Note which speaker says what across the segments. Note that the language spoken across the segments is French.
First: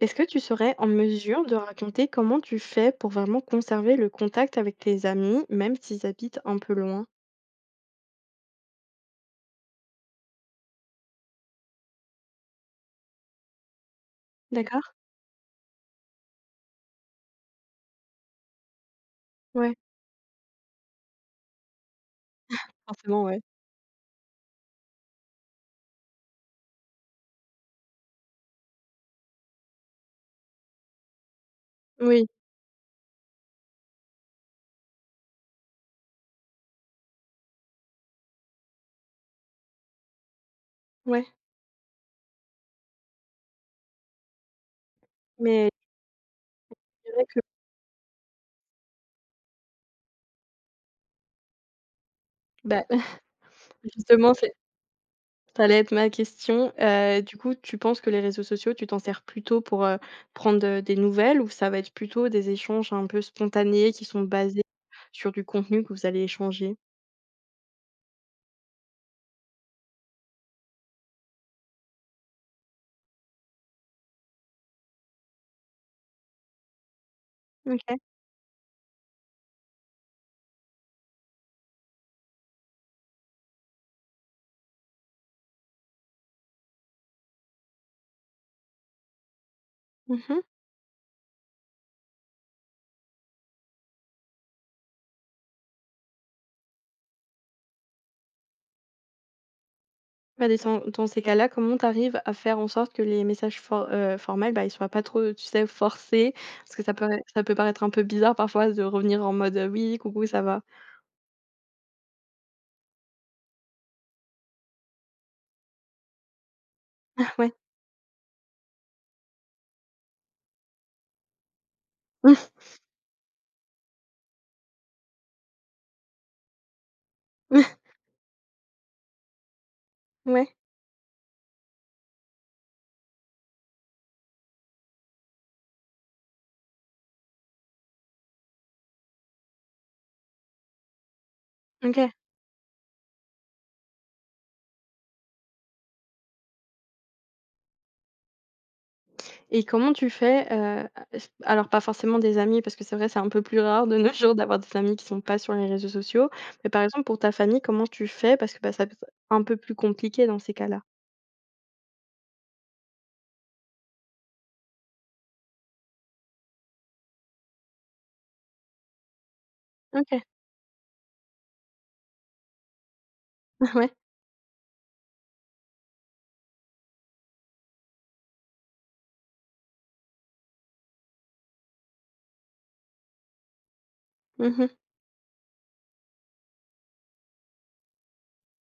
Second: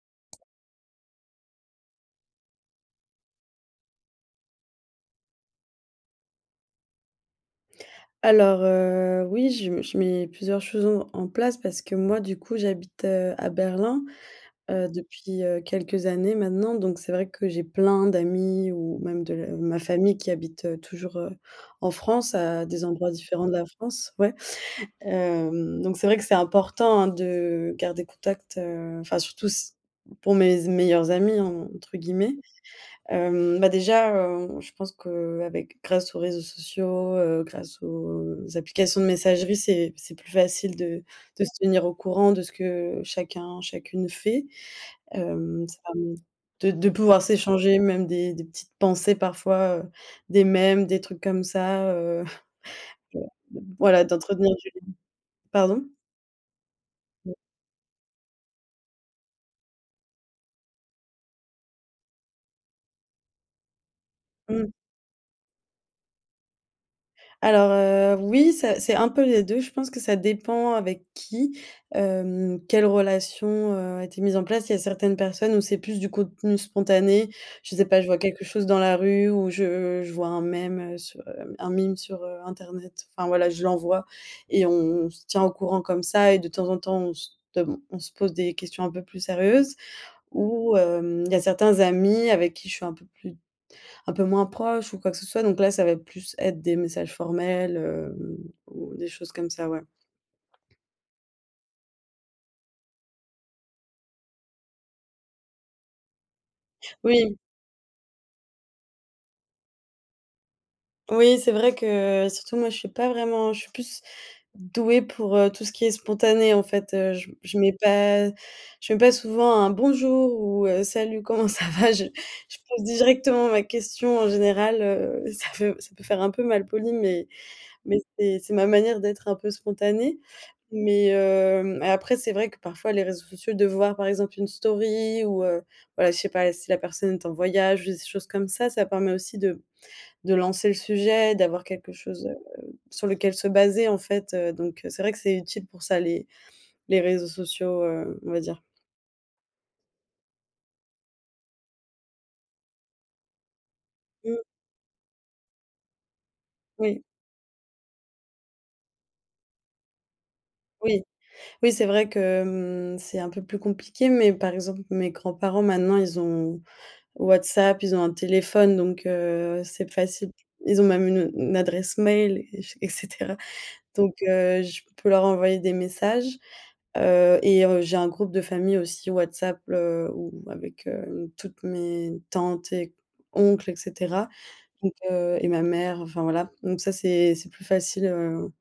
Speaker 1: Est-ce que tu serais en mesure de raconter comment tu fais pour vraiment conserver le contact avec tes amis, même s'ils habitent un peu loin?
Speaker 2: Alors, heu, oui, je m je mets plusieurs choses en en place parce que moi, du coup, j'habite, heu, à Berlin, heu,
Speaker 1: D'accord.
Speaker 2: depuis, heu, quelques années maintenant. Donc, c'est vrai que j'ai plein d'amis ou même de l heu,
Speaker 1: Ouais.
Speaker 2: ma famille qui habite, heu, toujours, heu, en France à des endroits
Speaker 1: Forcément, ouais.
Speaker 2: différents de la France, ouais. Hem, donc, c'est vrai que c'est important, hein, de garder contact, heu. Enfin, surtout s pour mes z «meilleurs amis», entre
Speaker 1: Oui.
Speaker 2: guillemets. Hem, bah, déjà, hem, je pense qu'avec grâce aux réseaux sociaux, heu, grâce aux applications de messagerie, c'est c'est plus facile de
Speaker 1: Ouais.
Speaker 2: de se tenir au courant de ce que chacun, chacune fait. Hem,
Speaker 1: Mais
Speaker 2: ça me de
Speaker 1: on
Speaker 2: de pouvoir
Speaker 1: dirait que
Speaker 2: s'échanger même des des petites pensées parfois, heu, des mêmes, des trucs comme ça, heu,,
Speaker 1: Bah,
Speaker 2: [unintelligible] voilà
Speaker 1: justement
Speaker 2: d'entretenir
Speaker 1: c'est
Speaker 2: du l
Speaker 1: ça allait
Speaker 2: pardon?
Speaker 1: être ma question. Heu,
Speaker 2: [unintelligible]
Speaker 1: du coup, tu penses que les réseaux sociaux, tu t'en sers plutôt pour, heu, prendre, heu, des nouvelles ou ça va être plutôt des échanges un peu spontanés qui sont basés
Speaker 2: Mmh.
Speaker 1: sur du contenu que vous allez échanger?
Speaker 2: Alors, heu, oui, ça c'est un peu les 2, je pense que ça dépend avec qui, hem, quelle relation, heu, a été mise en place. Il y a certaines personnes où c'est plus du contenu spontané. Je sais
Speaker 1: OK.
Speaker 2: pas, je vois quelque chose dans la rue ou je je vois un meme, heu, sur, hem, un meme sur, heu, internet. Enfin, voilà, je l'envoie et on se tient au courant comme ça. Et de temps en temps, on se dem on se pose des questions un peu plus sérieuses.
Speaker 1: Mmh mh.
Speaker 2: Ou, hem, il y a certains amis avec qui je suis un peu plus un peu moins proche ou quoi que ce soit. Donc là, ça va plus être des messages formels, heu, ou des choses comme ça, ouais.
Speaker 1: Ah, des sans dans ces cas-là, comment t'arrives à faire en sorte que les messages for heu, formels, bah, ils soient pas trop, tu sais, forcés? Parce que ça pourrait-
Speaker 2: Oui.
Speaker 1: ça peut paraître un peu bizarre parfois de revenir en mode, heu: «Oui, coucou ça va?»
Speaker 2: Oui, c'est vrai que, surtout, moi, je suis pas vraiment je suis plus douée pour, heu, tout ce qui est spontané, en fait, heu. Je
Speaker 1: Ah
Speaker 2: m
Speaker 1: ouais.
Speaker 2: je mets pas je mets pas souvent un «bonjour» ou, heu, «salut, comment ça va?» Je je pose directement ma question, en général. Heu, ça feu ça peut faire un peu malpoli, mais mais c'est c'est ma manière d'être un peu spontanée.
Speaker 1: Ouais.
Speaker 2: Mais, hem, après, c'est vrai que parfois, les réseaux sociaux de voir, par exemple, une story ou, heu, voilà, je sais pas si la personne est en voyage ou j des choses comme ça ça permet aussi de de lancer le sujet, d'avoir quelque
Speaker 1: OK.
Speaker 2: chose, heu, sur lequel se baser, en fait, heu. Donc, heu, c'est vrai, que c'est utile pour ça, les les réseaux sociaux, heu, on va dire.
Speaker 1: Et comment tu fais, heu, a s alors pas forcément des amis parce que c'est vrai c'est un peu plus rare de nos jours
Speaker 2: Heu.
Speaker 1: d'avoir des amis qui sont pas sur les réseaux sociaux, mais par
Speaker 2: Oui.
Speaker 1: exemple pour ta famille comment tu fais parce que, ben, ça [unintelligible] un peu plus compliqué dans ces cas-là?
Speaker 2: Oui. Oui, c'est vrai que mmh, c'est un peu plus compliqué, mais par exemple mes grands-parents, maintenant, ils ont WhatsApp, ils ont un téléphone donc, heu, c'est
Speaker 1: OK.
Speaker 2: facile. Ils ont même une, heu, une adresse mail et j et cetera.
Speaker 1: Ouais.
Speaker 2: Donc, heu, je peux leurs envoyer des messages, heu, et heu, j'ai un groupe de famille aussi WhatsApp, heu, où avec, heu, toutes mes tantes et oncles et cetera,
Speaker 1: Mmh mh.
Speaker 2: donc, heu, et ma mère, enfin voilà. Donc ça c'est c'est plus facile, heu,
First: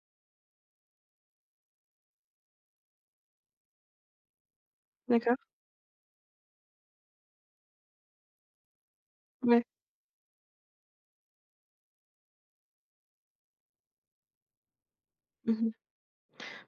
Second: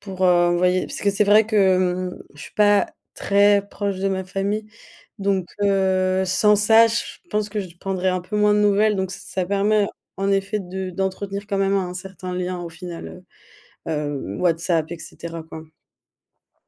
Speaker 2: pour heu, envoyer parce que c'est vrai que mmh, je suis pas très proche de ma famille,
Speaker 1: D'accord.
Speaker 2: donc, heu, sans ça, je pense que je prendrai un peu moins de nouvelles, donc ç ça
Speaker 1: Ouais.
Speaker 2: permet en effet de d'entretenir quand même un certain lien au final, heu, heu, WhatsApp et cetera,
Speaker 1: Mmh
Speaker 2: quoi.
Speaker 1: mh.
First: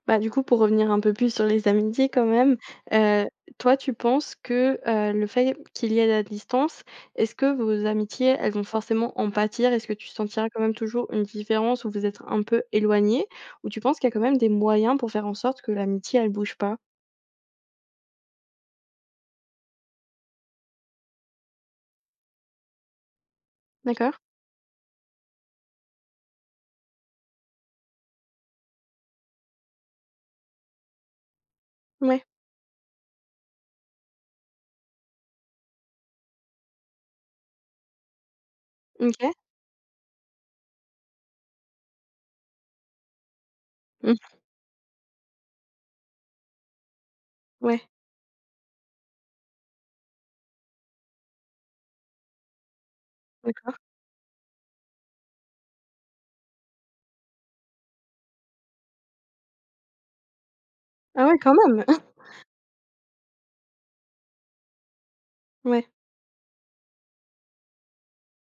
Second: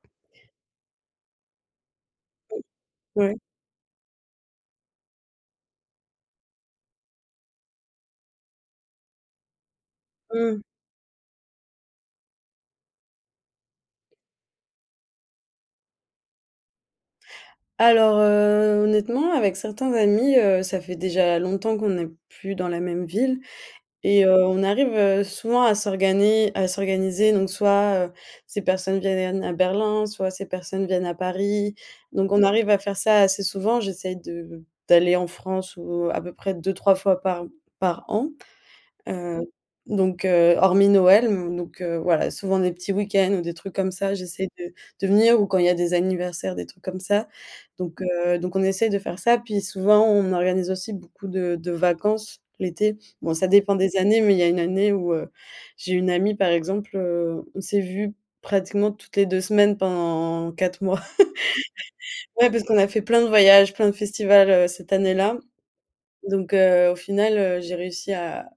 Speaker 1: Bah, du coup pour revenir un peu plus sur les amitiés quand même, heu,
Speaker 2: Ouais.
Speaker 1: toi tu penses que, heu, le fait qu'il y ait la distance, est-ce que vos amitiés, elles vont forcément en pâtir? Est-ce que tu sentiras
Speaker 2: Mmh.
Speaker 1: quand même toujours une différence où vous êtes un peu éloignés? Ou tu penses qu'il y a quand même des moyens pour faire en sorte que l'amitié, elle bouge pas?
Speaker 2: Alors, heu, honnêtement avec certains amis, heu, ça fait déjà longtemps qu'on est plus dans la même ville
Speaker 1: D'accord.
Speaker 2: et, heu, on arrive, heu, souvent à s'organiser à s'organiser donc soit, heu, ces personnes vienn viennent à Berlin, soit ces personnes viennent à Paris,
Speaker 1: Ouais.
Speaker 2: donc on arrive à faire ça assez souvent, j'essaie de d'aller en France, ou à peu près 2-3 fois par par an.
Speaker 1: Mmh. OK.
Speaker 2: Heu, donc, heu, hormis Noël, donc, heu, voilà, souvent des petits week-ends ou des trucs comme ça,
Speaker 1: Mmh.
Speaker 2: j'essaie de de venir ou quand il y a des anniversaires, des trucs comme ça,
Speaker 1: Ouais.
Speaker 2: donc, heu, donc on essaye de faire ça, puis souvent, on organise aussi beaucoup de de vacances, l'été. Bon ça dépend
Speaker 1: D'accord.
Speaker 2: des années, mais il y a une année où, heu, j'ai une amie par exemple, heu, on s'est vues pratiquement toutes les 2 semaines pendant 4 mois.
Speaker 1: Ah ouais, quand même!
Speaker 2: Ouais, parce qu'on a fait plein de voyages, plein de festivals, heu, cette année-là,
Speaker 1: Ouais.
Speaker 2: donc, heu, au final, heu, j'ai réussi à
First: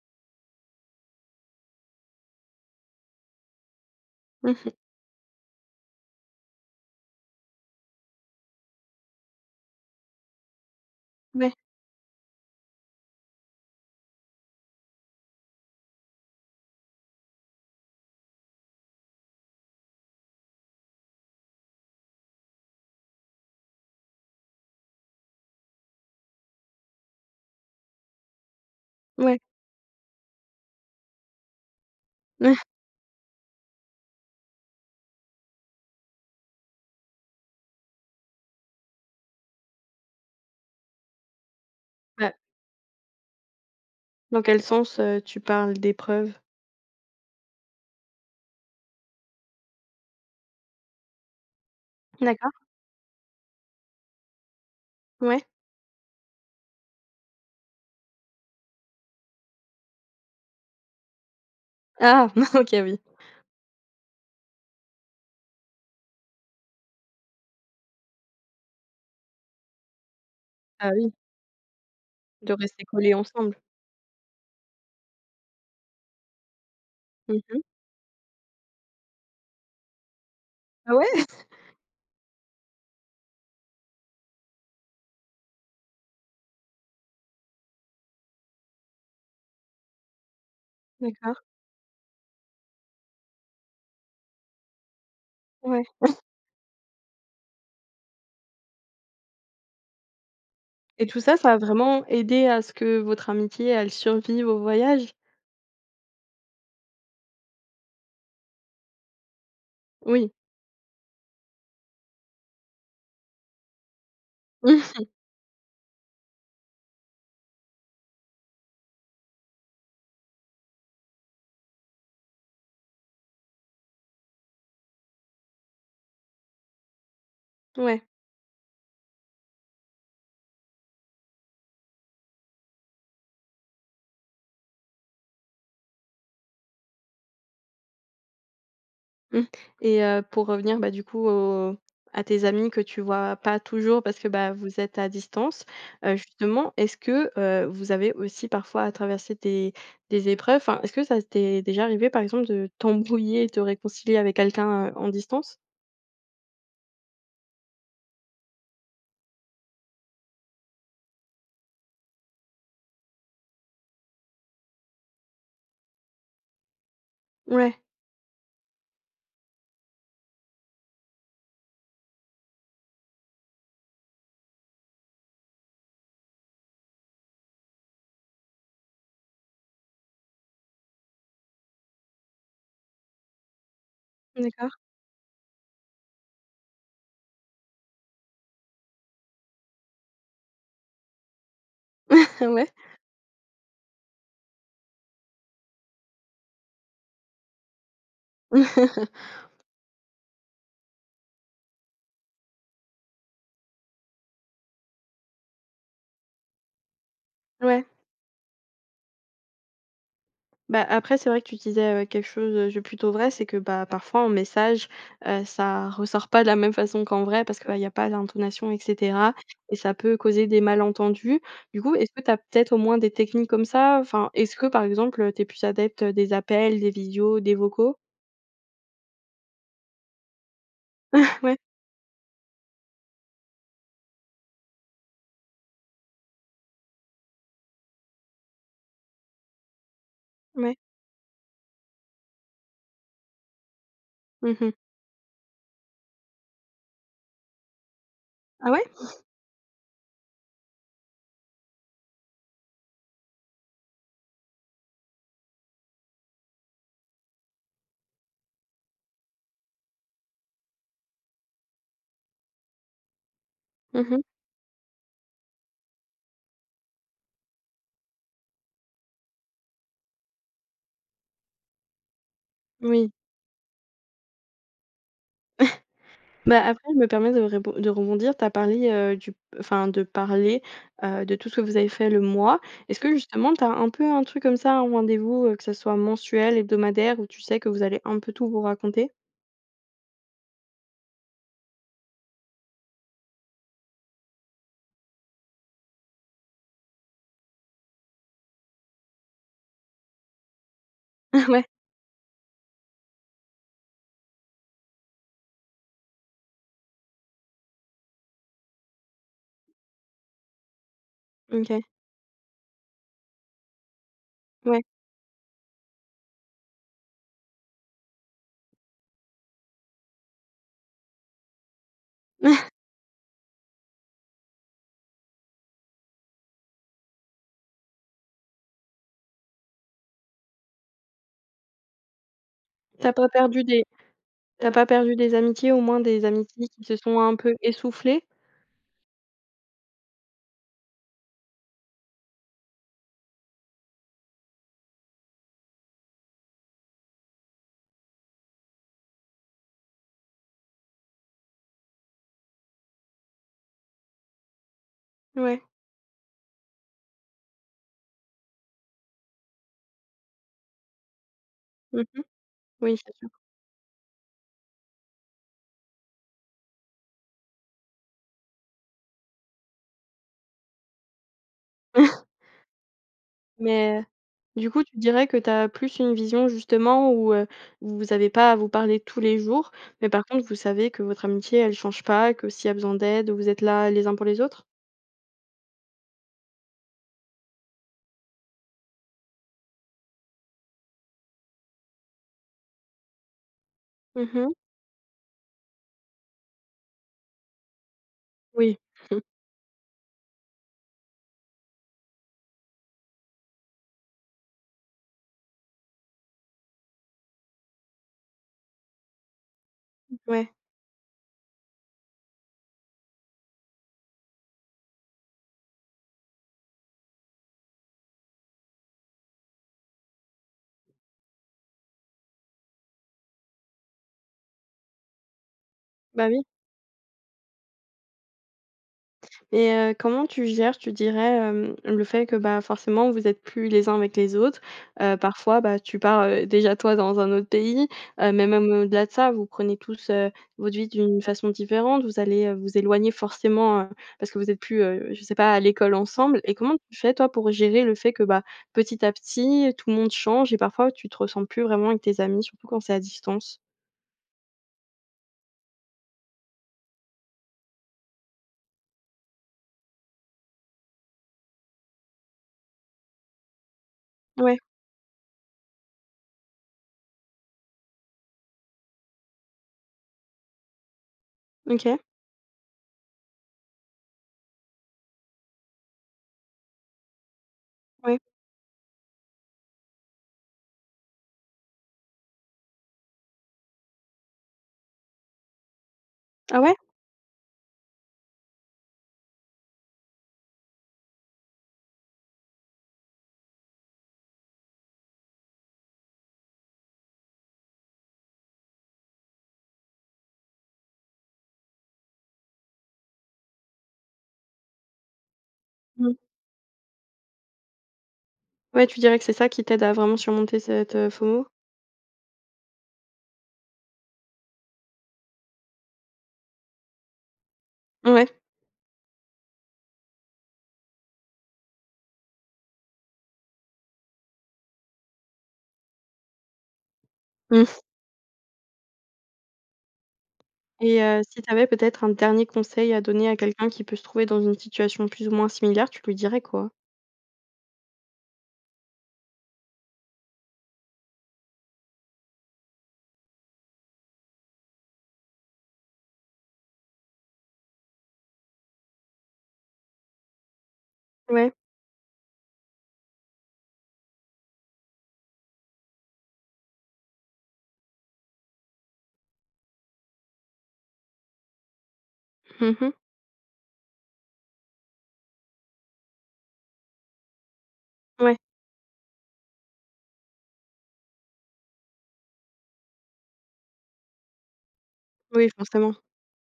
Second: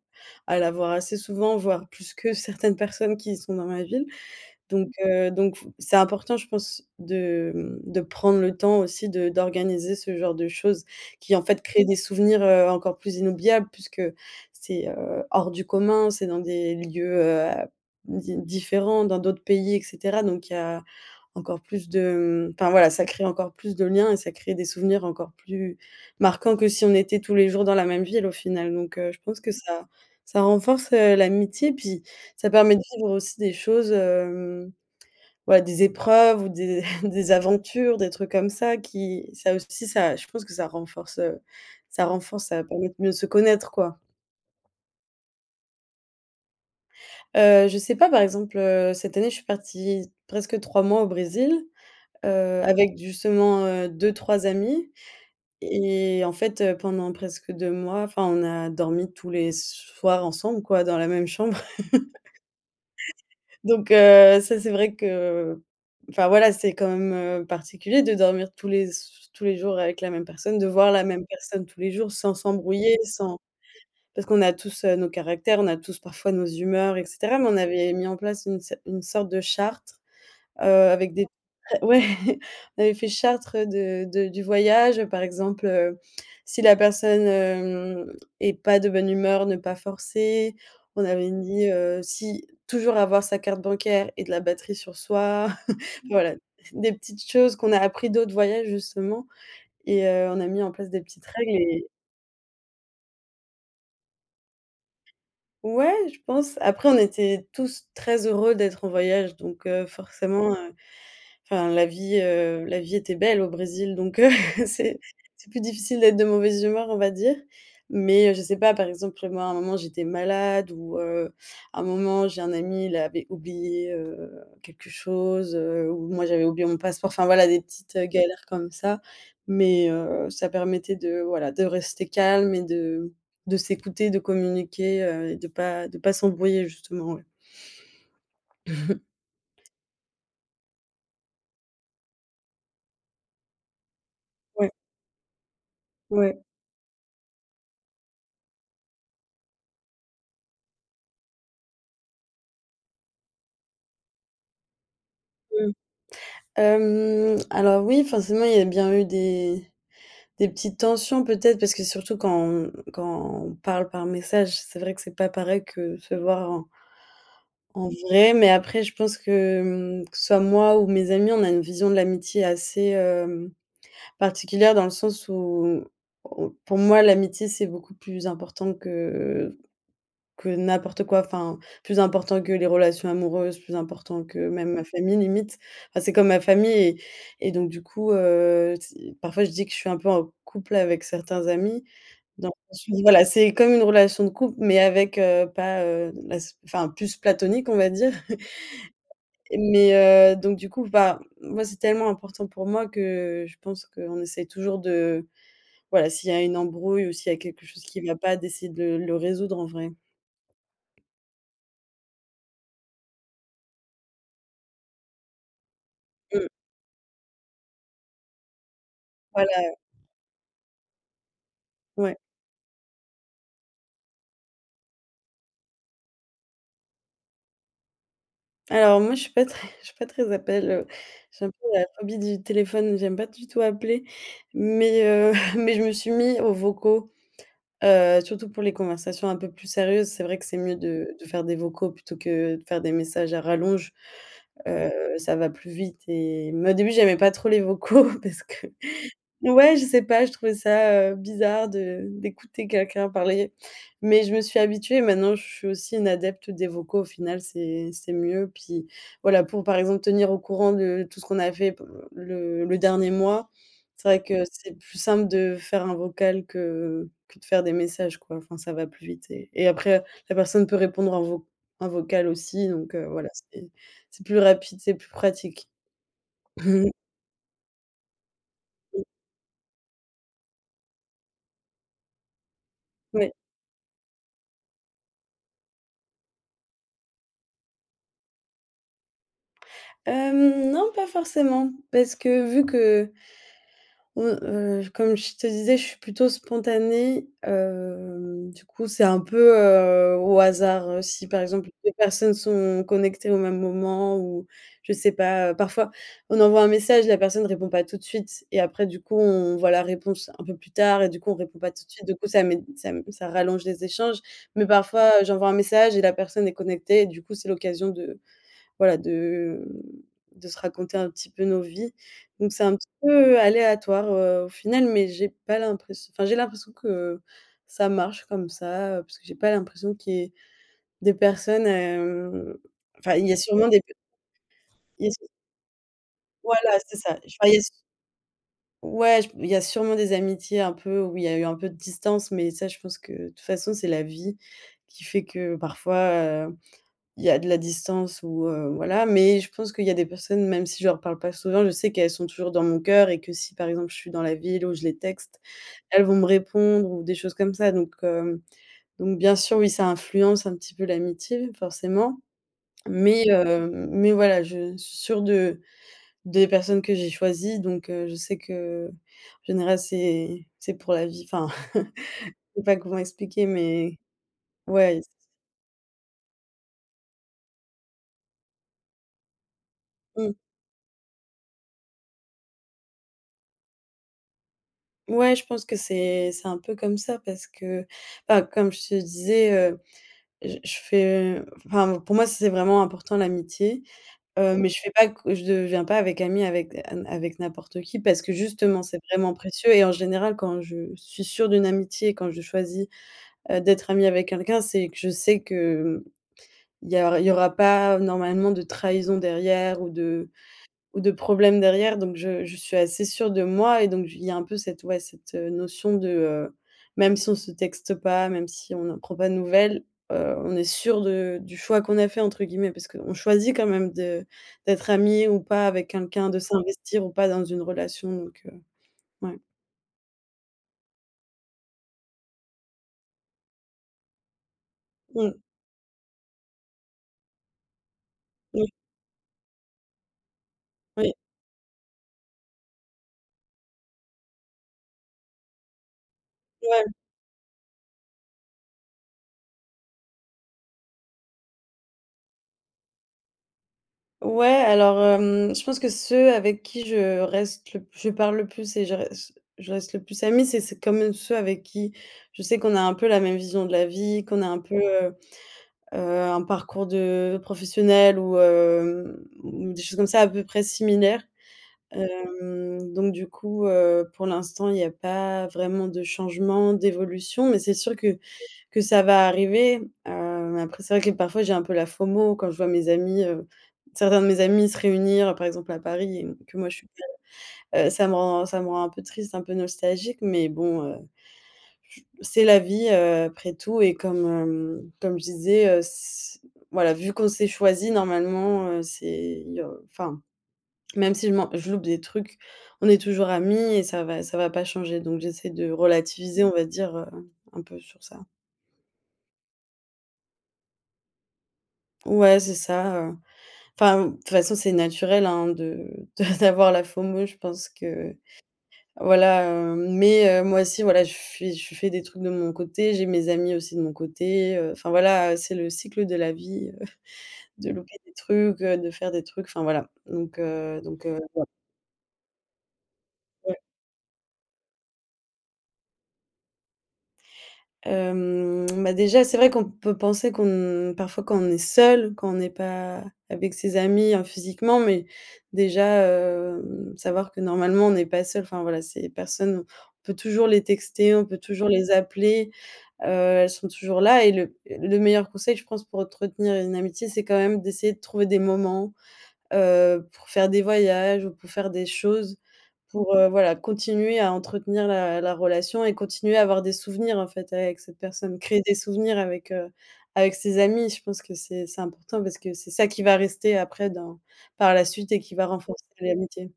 Speaker 2: à la voir assez souvent, voire plus que certaines personnes qui sont dans ma ville,
Speaker 1: Mmh mh.
Speaker 2: donc, heu, donc f c'est important, je pense, de, mmh, de prendre le temps aussi de d'organiser ce genre de choses, qui en
Speaker 1: Ouais.
Speaker 2: fait créent des souvenirs, heu, encore plus inoubliables puisque c'est, heu, hors du commun, c'est dans des lieux, heu, à di différents, dans d'autres pays et cetera, donc il y a, encore plus de mmh, enfin voilà, ça crée encore plus de liens et ça crée des souvenirs encore plus marquants que si on était tous les jours dans la même ville au final, donc, heu, je pense
Speaker 1: Ouais.
Speaker 2: que ça ça renforce, heu, l'amitié, puis ça permet de vivre aussi des choses, hem, ouais, des épreuves ou des, des aventures, des trucs comme ça qui ça aussi ça, je pense que ça renforce, heu, ça
Speaker 1: Ah.
Speaker 2: renforce ça permet de mieux se connaître, quoi.
Speaker 1: Dans quel sens, heu, tu parles d'épreuves?
Speaker 2: Heu, je sais pas, par exemple, heu, cette année, je suis partie presque 3 mois au Brésil,
Speaker 1: D'accord.
Speaker 2: heu, avec justement, heu, 2-3 amis.
Speaker 1: Ouais.
Speaker 2: Et, en fait, heu, pendant presque 2 mois, enfin, on a dormi tous les soirs ensemble, quoi, dans la même chambre.
Speaker 1: Ah! OK, oui.
Speaker 2: Donc, heu, ça c'est vrai que enfin voilà, c'est quand même, heu, particulier de dormir tous les s tous les jours avec la même personne, de
Speaker 1: Ah
Speaker 2: voir la
Speaker 1: oui.
Speaker 2: même personne tous les jours sans
Speaker 1: De rester
Speaker 2: s'embrouiller,
Speaker 1: collés
Speaker 2: sans
Speaker 1: ensemble?
Speaker 2: parce qu'on a tous nos caractères, on a tous parfois nos humeurs et cetera,
Speaker 1: Mmh
Speaker 2: mais on
Speaker 1: mh.
Speaker 2: avait mis en place une cer une sorte de chartre, heu,
Speaker 1: Ah
Speaker 2: avec des
Speaker 1: ouais?
Speaker 2: ouais, on avait fait chartre de de du voyage par exemple, heu, si la personne, hem, est pas de bonne humeur, ne pas forcer. On avait
Speaker 1: D'accord.
Speaker 2: dit, heu, si toujours avoir sa carte bancaire et de la batterie sur soi.
Speaker 1: Ouais.
Speaker 2: Voilà, des petites choses qu'on a appris d'autres voyages justement et, heu, on a mis en place des
Speaker 1: Et tout
Speaker 2: petites
Speaker 1: ça, ça
Speaker 2: règles
Speaker 1: a
Speaker 2: et
Speaker 1: vraiment aidé à ce que votre amitié, elle survive au voyage?
Speaker 2: Ouais, je pense. Après, on était tous très heureux d'être en voyage, donc heu,
Speaker 1: Oui.
Speaker 2: forcément, heu, enfin la vie, heu, la vie était belle au Brésil, donc heu,
Speaker 1: Mmh
Speaker 2: c'est
Speaker 1: mh.
Speaker 2: c'est plus difficile d'être de mauvaise humeur, on va dire, mais heu, je sais pas par exemple, moi à un moment j'étais malade ou heu, à un moment j'ai un ami, il avait oublié, heu, quelque chose, heu, ou moi j'avais oublié mon passeport, enfin voilà des petites
Speaker 1: Ouais.
Speaker 2: galères comme ça, mais heu, ça permettait de, voilà, de rester calme et de de s'écouter, de communiquer, heu, et de pas de pas s'embrouiller justement, ouais.
Speaker 1: Mmh, et heu, pour revenir, bah, du coup au à tes amis que tu vois pas toujours, parce que, bah
Speaker 2: Ouais.
Speaker 1: vous êtes à distance, heu,
Speaker 2: Ouais.
Speaker 1: justement, est-ce que, heu, vous avez aussi parfois à traverser des des épreuves, enfin, est-ce que ça t'est déjà arrivée par exemple de t'embrouiller et te réconcilier avec quelqu'un, heu, en distance?
Speaker 2: Mmh. Hem, alors oui forcément il y a bien eu des, des petites tensions peut-être parce que surtout quand on quand on parle par message, c'est vrai que c'est pas pareil que se voir en
Speaker 1: Ouais.
Speaker 2: en vrai, mais après je pense que, mmh, que ce soit moi ou mes amis, on a une vision de l'amitié assez, hem, particulière dans le sens où où pour moi, l'amitié, c'est beaucoup plus important que que n'importe quoi, enfin, plus important que les relations amoureuses, plus important que même
Speaker 1: D'accord.
Speaker 2: ma famille, limite. Enfin, c'est comme ma famille et et donc du coup, heu, ts parfois je dis que je suis un peu en couple avec certains amis, donc
Speaker 1: Ouais.
Speaker 2: je me suis dis, voilà, c'est comme une relation de couple, mais avec, heu, pas, heu, la s enfin, plus platonique, on va dire mais heu, donc du coup, enfin, moi c'est tellement important pour moi que, je pense qu'on essaye toujours de voilà s'il y a une embrouille ou s'il y a quelque chose
Speaker 1: Ouais.
Speaker 2: qui vient pas, d'essayer de le résoudre, en vrai.
Speaker 1: Ben, après, c'est vrai que tu disais, heu, quelque chose, heu, de plutôt vrai, c'est que, bah parfois en message, heu, ça ressort pas de
Speaker 2: Mmh.
Speaker 1: la même façon qu'en vrai parce que, bah il y a pas d'intonation, et cetera
Speaker 2: Voilà.
Speaker 1: et ça peut causer des malentendus. Du coup, est-ce
Speaker 2: Ouais.
Speaker 1: que tu as peut-être au moins des techniques comme ça? Enfin, est-ce que par exemple tu es plus adepte des appels, des visios, des vocaux?
Speaker 2: Alors moi, je suis pas très, je suis pas très appel, heu, j'ai un
Speaker 1: Ouais.
Speaker 2: peu la phobie du téléphone, j'aime pas du tout appeler, mais heu, mais je me suis mis aux vocaux, heu, surtout pour les conversations un peu plus sérieuses, c'est vrai que c'est mieux
Speaker 1: Ouais.
Speaker 2: de de faire des vocaux plutôt que de faire des messages à rallonge,
Speaker 1: Mmh mh.
Speaker 2: heu, ça va plus vite et mais au début j'aimais pas trop les vocaux parce que
Speaker 1: Ah, ouais?
Speaker 2: ouais, je sais pas, je trouvais ça, heu, bizarre de d'écouter quelqu'un parler, mais je me suis habituée, et maintenant je suis aussi une adepte des vocaux, au final c'est c'est mieux, puis, voilà, pour par exemple tenir au courant de tout ce qu'on a fait p le le dernier mois,
Speaker 1: Mmh
Speaker 2: c'est
Speaker 1: mh.
Speaker 2: vrai que c'est plus simple de faire un vocal que, heu, que de faire des messages quoi, enfin ça va plus vite et et après la personne peut répondre en vo en vocal aussi, donc heu,
Speaker 1: Oui.
Speaker 2: voilà, c'est c'est plus rapide, c'est plus pratique.
Speaker 1: Bah, après, je me permets de rébon de rebondir. Tu as parlé, heu, du enfin de parler, heu, de tout ce que vous avez fait le mois. Est-ce que
Speaker 2: Ouais.
Speaker 1: justement tu as un peu un truc comme ça, ou un rendez-vous, heu, que ce soit mensuel, hebdomadaire où tu sais que vous allez un peu tout vous raconter?
Speaker 2: Hem, non pas forcément parce que vu que mmh, heu, comme je te disais, je suis plutôt spontanée, heu, du coup c'est un peu, heu, au hasard, heu, si par
Speaker 1: Ouais.
Speaker 2: exemple les personnes sont connectées au même moment où je sais pas, heu. Parfois on envoie un message, la personne répond pas tout de suite, et après du coup, on voit la réponse un peu plus tard et du coup, on répond
Speaker 1: Mmh
Speaker 2: pas
Speaker 1: OK.
Speaker 2: tout de suite, du coup ça met ça m ça rallonge les échanges, mais
Speaker 1: Ouais.
Speaker 2: parfois, heu, j'envoie un message et la personne est connectée et du coup c'est l'occasion de, voilà, de de se raconter un petit peu nos vies, donc c'est un petit peu aléatoire, heu, au final, mais j'ai pas l'impress enfin j'ai l'impression que ça marche comme ça, heu, parce que j'ai pas l'impression qu'il y ait des personnes, hem,
Speaker 1: Tu as
Speaker 2: enfin il
Speaker 1: pas
Speaker 2: y a
Speaker 1: perdu
Speaker 2: sûrement des
Speaker 1: des
Speaker 2: p
Speaker 1: tu as pas
Speaker 2: il y a
Speaker 1: perdu
Speaker 2: su
Speaker 1: des amitiés, au moins, des amitiés
Speaker 2: Voilà,
Speaker 1: qui se
Speaker 2: c'est ça.
Speaker 1: sont un
Speaker 2: Je vois,
Speaker 1: peu
Speaker 2: il y a su
Speaker 1: essoufflées?
Speaker 2: Ouais, j il y a sûrement des amitiés un peu où il y a eu un peu de distance, mais ça je pense que de toute façon c'est la vie qui fait que, parfois, heu, il y a de la distance ou heu, voilà, mais je pense qu'il y a des personnes même si je leur parle pas souvent, je sais qu'elles sont toujours dans mon cœur et que si par exemple je suis dans la ville où je les texte,
Speaker 1: Ouais.
Speaker 2: elles vont me répondre ou des choses comme ça, donc hem, donc bien sûr, oui, ça influence un petit peu l'amitié
Speaker 1: Mmh
Speaker 2: forcément,
Speaker 1: mh. Oui, je
Speaker 2: mais
Speaker 1: t'assure.
Speaker 2: heu, mais voilà, je suis sûre de des personnes que j'ai choisies, donc heu, je sais qu'en général c'est c'est pour la vie, enfin, je sais pas comment expliquer mais
Speaker 1: Mais heu, du coup, tu
Speaker 2: ouais.
Speaker 1: dirais que tu as plus une vision justement où, heu, où vous avez pas à vous parler tous les jours, mais par
Speaker 2: Mmh.
Speaker 1: contre, vous savez que votre amitié, elle change pas, que s'il y a besoin d'aide, vous êtes là les uns pour les autres?
Speaker 2: Ouais, je pense que c'est, c'est un peu comme ça parce que enfin, comme je te disais, heu, j je fais enfin pour moi c'est vraiment important l'amitié,
Speaker 1: Mmh mh.
Speaker 2: heu, mais je fais pas que je deviens pas avec ami avec avec n'importe qui, parce que
Speaker 1: Oui.
Speaker 2: justement c'est vraiment précieux et en général quand je suis sûre d'une amitié, quand je choisis, heu, d'être amie avec quelqu'un c'est que je sais que, mmh, il y a il y aura pas normalement de trahison derrière ou de
Speaker 1: Ouais.
Speaker 2: ou de problèmes derrière, donc je je suis assez sûre de moi et donc il y a un peu cette, ouais, cette notion de, heu, même si on se texte pas, même si on ne prend pas de nouvelles, heu, on est sûre de du choix qu'on a fait entre guillemets parce qu'on choisit quand même de d'être ami ou pas avec
Speaker 1: Bah
Speaker 2: quelqu'un, de
Speaker 1: oui.
Speaker 2: s'investir ou pas dans une relation, donc, heu. Ouais.
Speaker 1: Et heu, comment tu gères, tu dirais, hem, le fait que, bah forcément vous êtes plus les uns avec les autres, heu,
Speaker 2: Mmh.
Speaker 1: parfois, bah tu pars, heu, déjà toi, dans un autre pays, heu, mais
Speaker 2: Oui.
Speaker 1: même au-delà de ça vous prenez tous, heu, votre vie
Speaker 2: Oui.
Speaker 1: d'une façon différente. Vous allez, heu, vous éloigner forcément, heu, parce que vous êtes plus, heu, je sais pas, à l'école ensemble, et comment
Speaker 2: [unintelligible]
Speaker 1: tu fais, toi, pour gérer le fait que bah, petit à petit, tout le monde change et parfois tu te ressens plus vraiment avec tes amis, surtout quand c'est à distance?
Speaker 2: Ouais, alors hem, je pense que ceux avec qui je reste le p je je parle le plus et je reste je reste le plus amie, c'est c'est quand même ceux avec qui, je sais qu'on a un peu la même vision de la vie, qu'on a
Speaker 1: Ouais.
Speaker 2: un peu, heu heu, un parcours de professionnel ou hem, ou des choses comme ça à peu près similaires.
Speaker 1: OK.
Speaker 2: Hem, donc du coup, heu, pour l'instant il y a pas vraiment de changement, d'évolution, mais c'est sûr que,
Speaker 1: Ouais.
Speaker 2: que ça va arriver. Heu, après, c'est vrai que parfois, j'ai un peu la FOMO quand je vois mes amis, heu, certains de mes amis se réunir par exemple à Paris et mmh que
Speaker 1: Ah
Speaker 2: moi
Speaker 1: ouais?
Speaker 2: je suis, [unintelligible] heu, ça me rend ça me rend un peu triste, un peu nostalgique, mais bon, heu, j c'est la vie, heu, après tout et comme hem, comme je disais, heu, s voilà vu qu'on s'est choisis, normalement, heu, c'est il y a, enfin. Même si je m'en je loupe des trucs, on est toujours amis et ça va ça va pas changer, donc j'essaie de
Speaker 1: Mmh.
Speaker 2: relativiser, on va dire, heu, un peu sur ça.
Speaker 1: Ouais, tu dirais que c'est ça qui t'aide à vraiment surmonter cette, heu, FOMO?
Speaker 2: Ouais, c'est ça, heu, enfin, de toute façon, c'est naturel, hein, de de d'a d'avoir la FOMO, je pense que,
Speaker 1: Ouais.
Speaker 2: voilà, heu, mais heu, moi aussi, voilà, je suis je fais des trucs de mon côté, j'ai mes amis aussi de mon côté, heu, enfin voilà, c'est le cycle de la vie, heu, de
Speaker 1: Mmh.
Speaker 2: louper des trucs, heu, de faire des trucs, enfin voilà, donc, heu
Speaker 1: Et,
Speaker 2: donc, heu,
Speaker 1: heu, si
Speaker 2: voilà.
Speaker 1: tu avais peut-être un dernier conseil à donner à
Speaker 2: Ouais.
Speaker 1: quelqu'un qui peut se trouver dans une situation plus ou moins similaire, tu lui dirais quoi?
Speaker 2: Hem, bah, déjà, c'est vrai qu'on peut penser qu'on parfois quand on est seule, quand on est pas avec ses amis, hein, physiquement, mais déjà, hem, savoir que normalement on est pas seul, enfin voilà, ces personnes, on peut toujours les texter, on peut
Speaker 1: Ouais.
Speaker 2: toujours les appeler. Heu, elles sont toujours là et le le meilleur conseil, je pense pour entretenir une amitié, c'est quand même d'essayer de trouver des moments, heu, pour faire des voyages ou pour faire des choses.
Speaker 1: Mmh mh.
Speaker 2: Pour heu, voilà continuer à entretenir la la relation et continuer à avoir des souvenirs en fait avec cette
Speaker 1: Ouais.
Speaker 2: personne, créer des souvenirs avec, heu, avec ses amis. Je pense que c'est c'est important parce que c'est ça qui va rester après dans par la suite et qui va
Speaker 1: Oui,
Speaker 2: renforcer
Speaker 1: forcément.
Speaker 2: l'amitié.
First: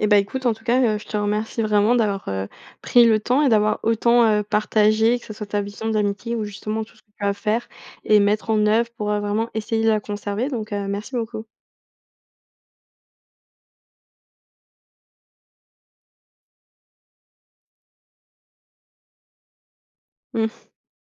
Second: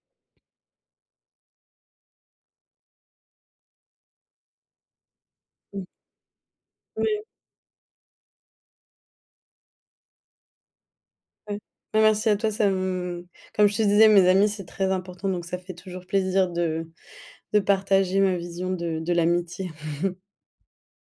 Speaker 1: Et bah, écoute en tout cas, heu, je te remercie vraiment d'avoir, heu, pris le temps et d'avoir autant, heu, partagé que ce soit ta vision d'amitié ou justement tout ce que
Speaker 2: Oui.
Speaker 1: tu as à faire, et mettre en œuvre pour, heu, vraiment essayer de la conserver, donc, heu, merci beaucoup.
Speaker 2: Ouais. Ben, merci à toi, ça me comme je te disais, mes amis, c'est très important, donc ça fait toujours plaisir de de partager ma vision de de l'amitié.